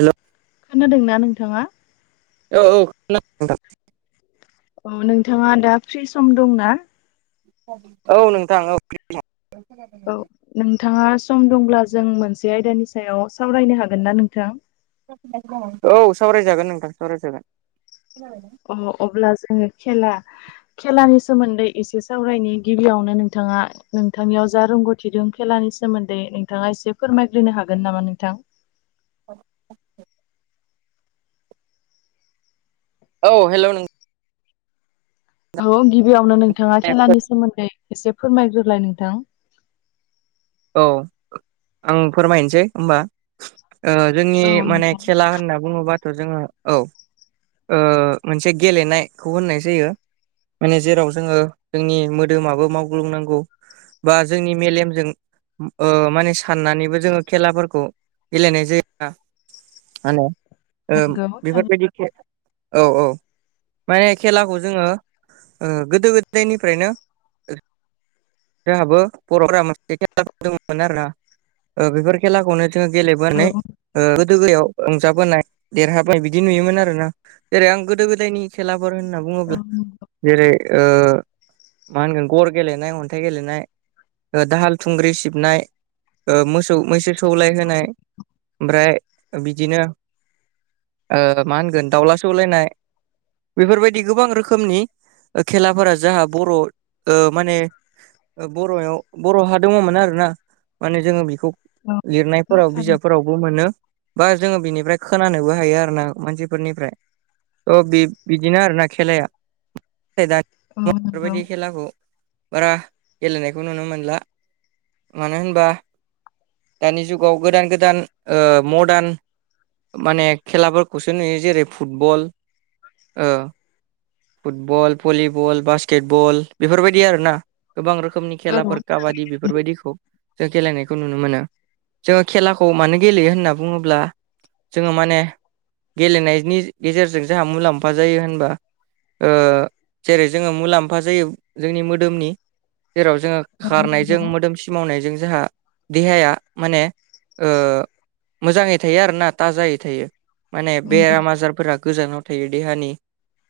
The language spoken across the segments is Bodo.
हेल' खोनादोंना नोंथाङा? औ औ खोनादों नोंथां। औ नोंथाङा दा फ्रि सम दंना? औ नोंथां औ फिरि दं। औ नोंथाङा सम दंब्ला जों मोनसे आयदानि सायाव सावरायनो हागोन ना नोंथां? औ सावरायजागोन नोंथां सावरायजागोन। अ अब्ला जोङो खेला खेलानि सोमोन्दै एसे सावरायनि गिबियावनो नोंथाङा नोंथांनियाव जा रोंगौथि दं खेलानि सोमोन्दै नोंथाङा एसे फोरमायग्रोनो हागोन नामा नोंथां? [unintelligible] औ हेलौ नों औ गिबियावनो नोंथाङा नोंथां खेलानि सोमोन्दै एसे फोरमायग्रोलाय नोंथां। औ आं फोरमायनोसै होनबा। जोंनि औ माने नोंथां खेला होनना बुङोबाथ जोसङो औ। मोनसे गेलेनायखौ होननाय जायो। माने जेराव जोङो जोंनि मोदोमाबो मावग्लुंनांगौ बा जोंनि मेलेमजों माने साननानैबो जोङो खेलाफोरखौ गेलेनाय जायो। माहोनो नंगौ थारै बेफोरबायदि औ औ। माने खेलाखौ जोङो गोदो गोदायनिफ्रायनो जोंहाबो बर'फोरा खेलाफोर दंमोन आरो ना बेफोर खेलाखौनो जोङो औ गेलेबोनानै गोदो गोदायाव रंजाबोनाय देरहाबाय बिदि नुयोमोन आरोना जेरै आं गोदो गोदायनि खेलाफोर औ होननानै नंगौ [unintelligible] जेरै मा होनगोन गर गेलेनाय अन्थाइ गेलेनाय दाहाल थुंग्रि सिबनाय मोसौ मैसो सौलाय होनाय ओमफ्राय बिदिनो मा होनगोन दाउला सौलायनाय। बेफोरबायदि गोबां रोखोमनि खेलाफोरा जाहा बर' माने बर'आव बर'हा दङमोन आर ना माने जोङो बेखौ औ लिरनायफोराव थारै बिजाबफोराव मोनो बा जोङो बिनिफ्राय खोनानोबो हायो आरो ना मानसिफोरनिफ्राय अ बि बिदिनो आरोना खेलाया दा औ नंगौ बेफोरबायदि खेलाखौ बारा गेलेनायखौ नुनो मोनला। मानो होनबा दानि जुगाव गोदान गोदान ओ मडार्न माने खेलाफोरखौसो नुयो जेरै फुटबल ओ फुटबल भलिबल बास्केटबल बेफोरबायदि आरोना गोबां रोखोमनि औ खेला काबादि बेफोरबायदिखौ जों गेलेनायखौ नुनो मोनो। जोङो खेलाखौ मानो गेलेयो होनना बुङोब्ला जोङो माने गेलेनायनि गेजेरजों जोंहा मुलाम्फा जायो होनबा जेरै जोङो मुलाम्फा जायो जोंनि मोदोमनि जेराव जोङो नंगौ खारनायजों नंगौ मोदोमसि मावनायजों जाहा देहाया माने ओ मोजाङै थायो आरो ना थाजायै थायो माने नंगौ बेराम आजारफोरा गोजानाव थायो देहानि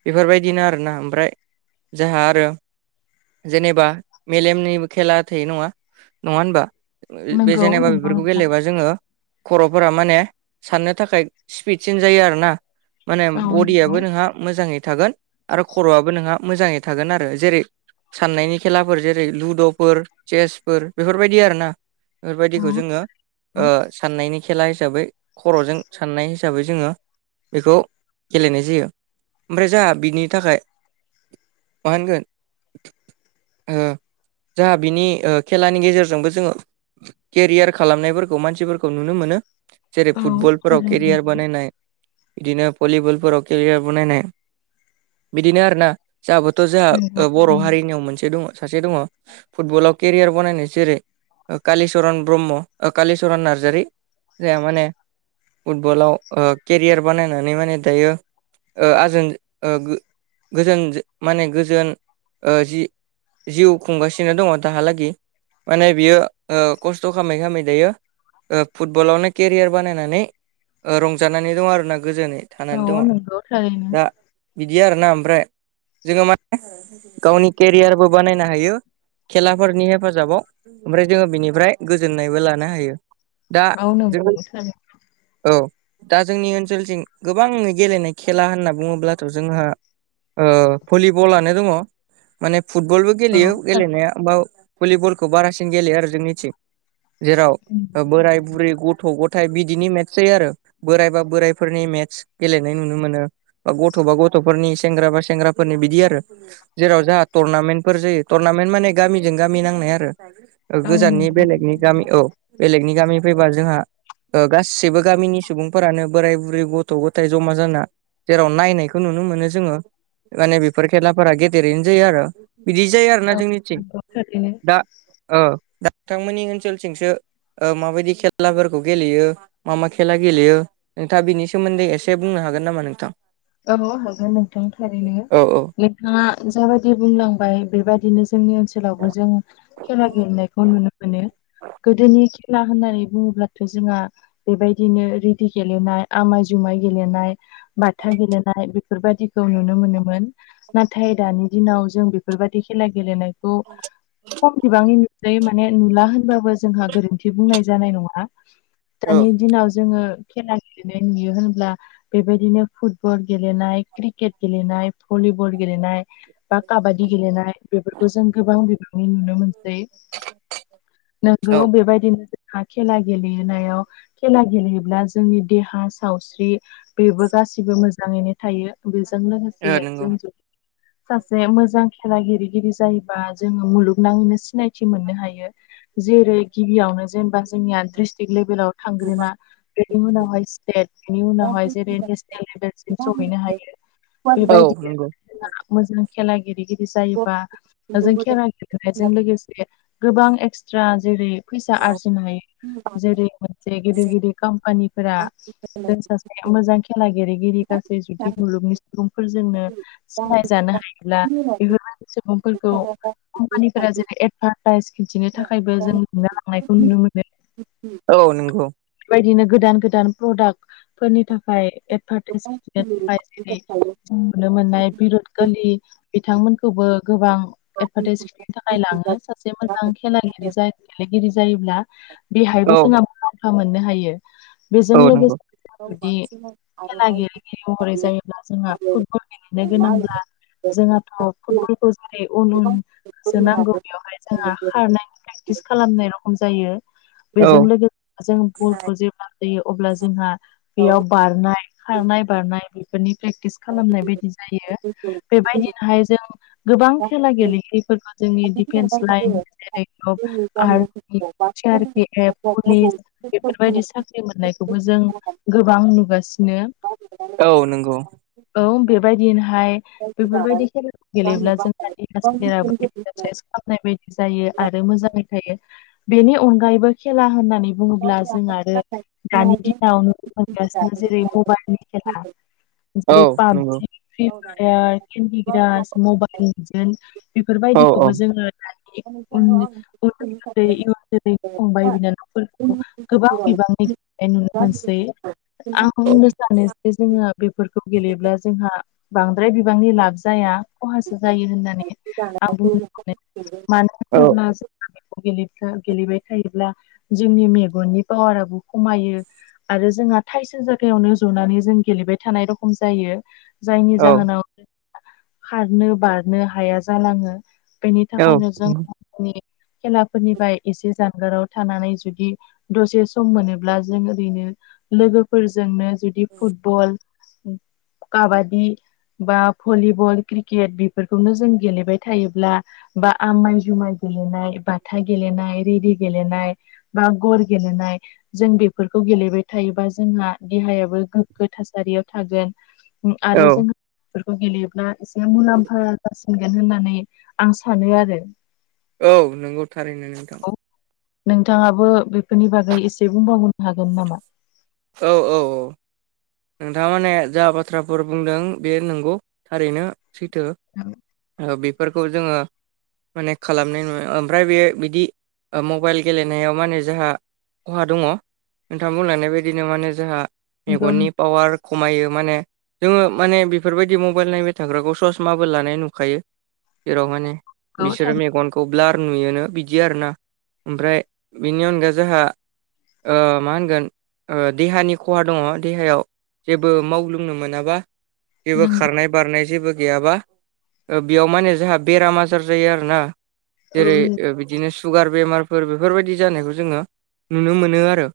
बेफोरबायदिनो आरोना ओमफ्राय जोंहा आरो जेनेबा मेलेमनि खेला थयो नङा नङा होनबा बे नंगौ जेनेबा नंगौ बेफोरखौ नोंथां गेलेबा जोङो खर'फोरा माने साननो थाखाय स्पिडसिन जायो आरोना। माने औ नंगौ बडियाबो नोंहा मोजाङै थागोन आरो खर'आबो नोंहा मोजाङै थागोन आरो जेरै सान्नायनि खेलाफोर जेरै लु दुफोर चेसफोर बेफोरबायदि आरोना औ बेफोरबायदिखौ जोङो औ साननायनि खेला हिसाबै खर'जों साननाय हिसाबै जोङो बेखौ गेलेनाय जायो ओमफ्राय जोंहा बिनि थाखाय मा होनगोन ओ जाहा बिनि खेलानि गेजेरजोंबो जोङो केरियार खालामनायफोरखौ मानसिफोरखौ नुनो मोनो जेरै औ फुटबलफोराव थारैनो केरियार नंगौ बानायनाय बिदिनो भलिबलफोराव केरियार बनायनाय बिदिनो आरोना जोंहाबोथ नंगौ जोंहा बर' थारैनो हारिनियाव मोनसे दङ सासे दङ फुटबलाव केरियार बनायनाय जेरै कालिचरन ब्रह्म कालिचरन नार्जारि जोंहा माने फुटबलाव केरियार बानायनानै माने दायो आजोन गो गोजोन माने गोजोन जि जिउ खुंगासिनो नो दङ दाहालागै माने बियो खस्थ' खालामै खालामै दायो फुटबलावनो केरियार बानायनानै रंजानानै दं आरोना गोजोन थानानै दङ औ नंगौ थारैनो दा बिदि आरोना ओमफ्राय जोङो माने गावनि केरियारबो बानायनो हायो खेलाफोरनि हेफाजाबाव ओमफ्राय जोङो बिनिफ्राय गोजोननायबो लानो हायो दा औ नंगौ जोङो थारैनो औ दा जोंनि ओनसोलथिं गोबां गेलेनाय खेला होनना बुङोब्लाथ' जोंहा भलिबलानो दङ माने फुटबलबो गेलेयो औ थारैनो [unintelligible] भलिबलखौ बारासिन गेलेयो आरो जोंनिथिं जेराव बोराय बुरै गथ' गथ थाय बिदिनि मेट्स जायो आरो बोरायबा बोराइफोरनि मेटस गेलेनाय नुनो मोनो बा गथ' बा गथ'फोरनि सेंग्रा बा सेंग्राफोरनि बिदि आरो जेराव जाहा टुरनामेन्टफोर जायो टुरनामेन्ट माने गामिजों गामि नांनाय आरो औ गोजाननि नंगौ बेलेगनि गामि औ बेलेगनि गामिनि फैबा जोंहा गासिबो गामिनि सुबुंफोरानो बोराय बुरै गथ' गथाय जमा जाना जेराव नायनायखौ नुनो मोनो जोङो माने बेफोर खेलाफोरा गेदेरैनो जायो आरो बिदि जाया औ जोंनिथिं नंगौ थारैनो दा ओ दा नोंथांमोननि ओनसोलथिंसो माबायदि खेलाफोरखौ गेलेयो मा मा खेला गेलेयो नोंथाङा बिनि सोमोन्दै एसे बुंनो हागोन नामा नोंथां औ हागोन नोंथां थारैनो औ औ नोंथाङा जाबायदि बुंलांबाय बेबायदिनो जोंनि ओनसोलावबो जों खेला गेलेनायखौ नुनो मोनो गोदोनि खेला होननानै बुङोब्लाथ' जोंहा बेबायदिनो रेदि गेलेनाय आमाय जुमाय गेलेनाय बाथा गेलेनाय बेफोरबायदिखौ नुनो मोनोमोन नाथाय दानि दिनाव जों बेफोरबायदि खेला गेलेनायखौ खम बिबांनि नु जै माने नुला होनबाबो जोंहा गोरोन्थि बुंनाय जानाय नङा दानि औ दिनाव जोङो खेला गेलेनाय नुयो होनब्ला बेबायदिनो फुटबल गेलेनाय क्रिकेट गेलेनाय भलिबल गेलेनाय बा काबादि गेलेनाय बेफोरखौ जों गोबां बिबांनि नुनो मोनसै नंगौ बेबायदिनो जों हा खेला गेलेनाव खेला गेलेयोब्ला जोंनि देहा सावस्रि बेबो गासिबो मोजाङैनो थायो बेजों औ लोगोसे नंगौ जों ज'यै सासे मोजां खेला गेलेगिरि जायोबा जोङो मुलुगनाङैनो सिनायथि मोननो हायो जेरै गिबियावनो जेनेबा जोंनिया ड्रिस्ट्रिक लेभेलाव थांग्रोना बेनि उनावहाय स्टेट बेनि उनावहाय जेरै नेस नेलसिम सहैनो हायो औ बेबायदिनो ओ नंगौ जोंहा मोजां खेला गेलेगिरिद जायोबा जों खेला ओ गेलेनायजों लोगोसे गोबां एक्सट्रा जेरै फैसा आरजिनो हायो जेरै मोनसे गिदिर गिदिर कम्पानिफोरा जों सासे मोजां खेला गेलेगिरि गासै जुदि मुलुगनि सुबुंफोरजोंनो सिनायजानो हायोब्ला बेफोरबायदि सुबुंफोरखौ कम्पानिफोरा जेरै एडभान्सो प्राइज खिन्थिनो थाखायबो जों नुनो लांनायखौ नुनो मोनो। औ नंगौ बेदिनो गोदान गोदान प्रडाक्ट फोरनि थाखाय एडभारटाइस खिन्थिनो थाखाय जेरै [unintelligible] नुनो मोननाय बिरात कलि बिथांमोनखौबो गोबां एदभार्टाइस खालामनो थाखाय लाङो सासे मोजां खेला गेलेगिरि जायोब्ला। बेहायबो औ जोंहा मुलाम्फा मोननो हायो बेजों औ नंगौ लोगोसे जों जुदिओ खेला गेले महरै जायोब्ला जोंहा फुटबल गेलेनो गोनांब्ला जोंहाथ' फुटबलखौ जेरै उन उन होसो नांगौ बेवहाय जोंहा खारनायनि थाखायो प्रेक्टिस खालामनाय रखम जायो औ बेजों लोगोसे जों बलखौ जेब्लाओ जायो अब्ला जोंहा बेयाव बारनाय खारनाय बारनाय बेफोरनि प्रेक्टिसो खालामनाय बायदि जायो बेबायदिनोहाय जोंङो गोबां खेला गेलेगिरिफोरखौ जोंनि डिफेन्स लाइन जेरै army C R P F, police बेफोरबायदि साख्रि मोननायखौबो जों गोबां नुगासिनो। औ नंगौ। औ बेबायदिनोहायो बेफोरबायदि खेला गेलेब्ला जोंना सोलेरो एखसारसाइस खामनाय बायदि जायो आरो मोजाङै थायो बेनि अनगायैबो खेला होननानै बुं बुङोब्ला जों आरो दानि दिनावनो मोनगासिनो जेरै मबाइलनि खेला औ जेरै नंगौ PUBG Free Fire Candy Crush मबाइलजोंनो औ बेफोरबायदिखौबो जोङो इयुन जोलै फंबाय बिनानावफोरो गोबां बिबांनि गन नुनो मोनसै आं औ बुंनो सानो जे जोङो बेफोरखौ गेलेयोब्ला जोंहा बांद्राय बिबांनि लाब जाया। खहासो जायो होननानै आं बुंनो सानो मानो होनोब्ला जोंङो गेलेबाय थायोब्ला जोंनि मेगननि पावाराबो खमायो। आरो जोंहा थाइसे जायागायावनो जनानै जों गेलेबाय थानाय रखमो खम जायो जायनि औ जाहोनावो खारनो बारनो हाया जालाङो बेनि औ थाखायनो जोंङो नि खेलाफोरनिफ्राय एसे जानगाराव थानानै जुदियो दसे सम मोनोब्ला जों ओरैनो लोगोफोरजोंनो जुदि फुटबल काबादि बा भलिबल क्रिकेट बेफोरखौनो जों गेलेबाय थायोब्ला बा आमाइ जुमाय गेलेनाय बाथा गेलेनाय रेदि गेलेनायो बा गर गेलनाय जों बेफोरखौ गेलेबाय थायोबा जोंहा देहायाबो गोग्गो थासारियाव थागोन आरो जोंफोरखौ गेलेयोब्ला एसे मुलाम्फा जासिनो। होननानै आं सानो आरो। औ नंगौ थारैनो नोंथां। नोंथाङाबो बेफोरनि बागै एसे बुंबावनो हागोन नामा? औ औ। ओ नोंथां माने जा बाथ्राफोर बुंदों बे नंगौ थारैनो सैथो [unintelligible] बेफोरखौ जोङो। माने खालामनाय नुयो ओमफ्राय बे बिदि मबाइल गेलेनायाव माने जोंहा खहा दङ नोंथां बुंलायनाय बायदिनो माने जोंहा नंगौ मेगननिबो पावार खमायो माने जोङो माने बेफोरबायदि मबाइल नायबाय थाग्राखौ सर्स माबो लानाय नुखायो जेराव माने नंगौ बिसोरो थार मेगनखौ ब्लार नुयोनो बिदि आरोना ओमफ्राय बिनि अनगा जोंहा ओ मा होनगोन देहानि खहा दङ देहायाव जेबो मावग्लुंनो मोनाबा जेबो नंगौ खारनाय बारनाय जेबो गैयाबा ओ बेयाव माने जोंहा बेराम आजार जायो आरोना औ जेरै नंगौ बिदिनो सुगार बेमारफोर बेफोरबायदि जानायखौ जोङो नुनो मोनो आरो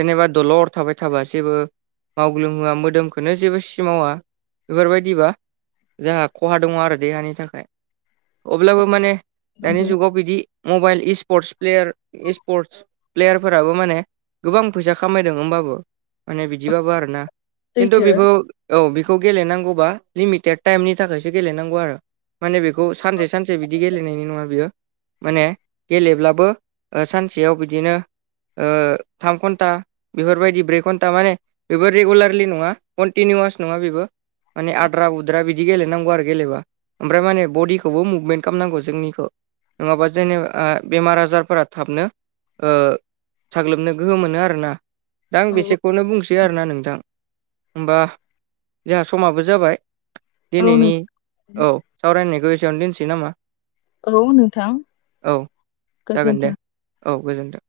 जेनेबा दलत थाबाय थाबा जेबो मावग्लुंहोआ मोदोमखनो जेबो सिमावा बेफोरबायदिबा जोंहा खहा दङ आरो देहानि थाखाय अब्लाबो माने दानि नंगौ जुगाव बिदि मबाइल इसफरत प्लेयार इसफरत प्लेयारफोराबो माने गोबां फैसा खामायदों होमबाबो माने बिदिबाबो आरो खिन्थु सैथो बेखौ औ बेखौ गेलेनांगौबा लिमिटेड टाइमनि थाखायसो गेलेनांगौ आरो माने बेखौ सानसे सानसे बिदि गेलेनायनि नङा बियो माने गेलेब्लाबो ओ सानसेयाव बिदिनो ओ थाम घन्टा बेफोरबायदि ब्रै घन्टा माने बेबो रेगुलारलि नङा कन्टिनिवास नङा बेबो माने आद्रा उद्रा बिदि गेलेनांगौ आरो गेलेबा ओमफ्राय माने बडिखौबो मुभमेन्ट खामनांगौ जोंनिखौ नङाबा जेनेबा ओ बेमार-आजारफोरा थाबनो ओ साग्लोबनो गोहो मोनो आरोना दा आं औ बेसेखौनो बुंसै आरोना नोंथां होमबा जोंहा समाबो जाबाय औ नों दिनैनि औ सावरायनायखौ एसेयावनो दोनसै नामा औ नोंथां औ जागोन गोजोन्थों। दे औ गोजोनथों।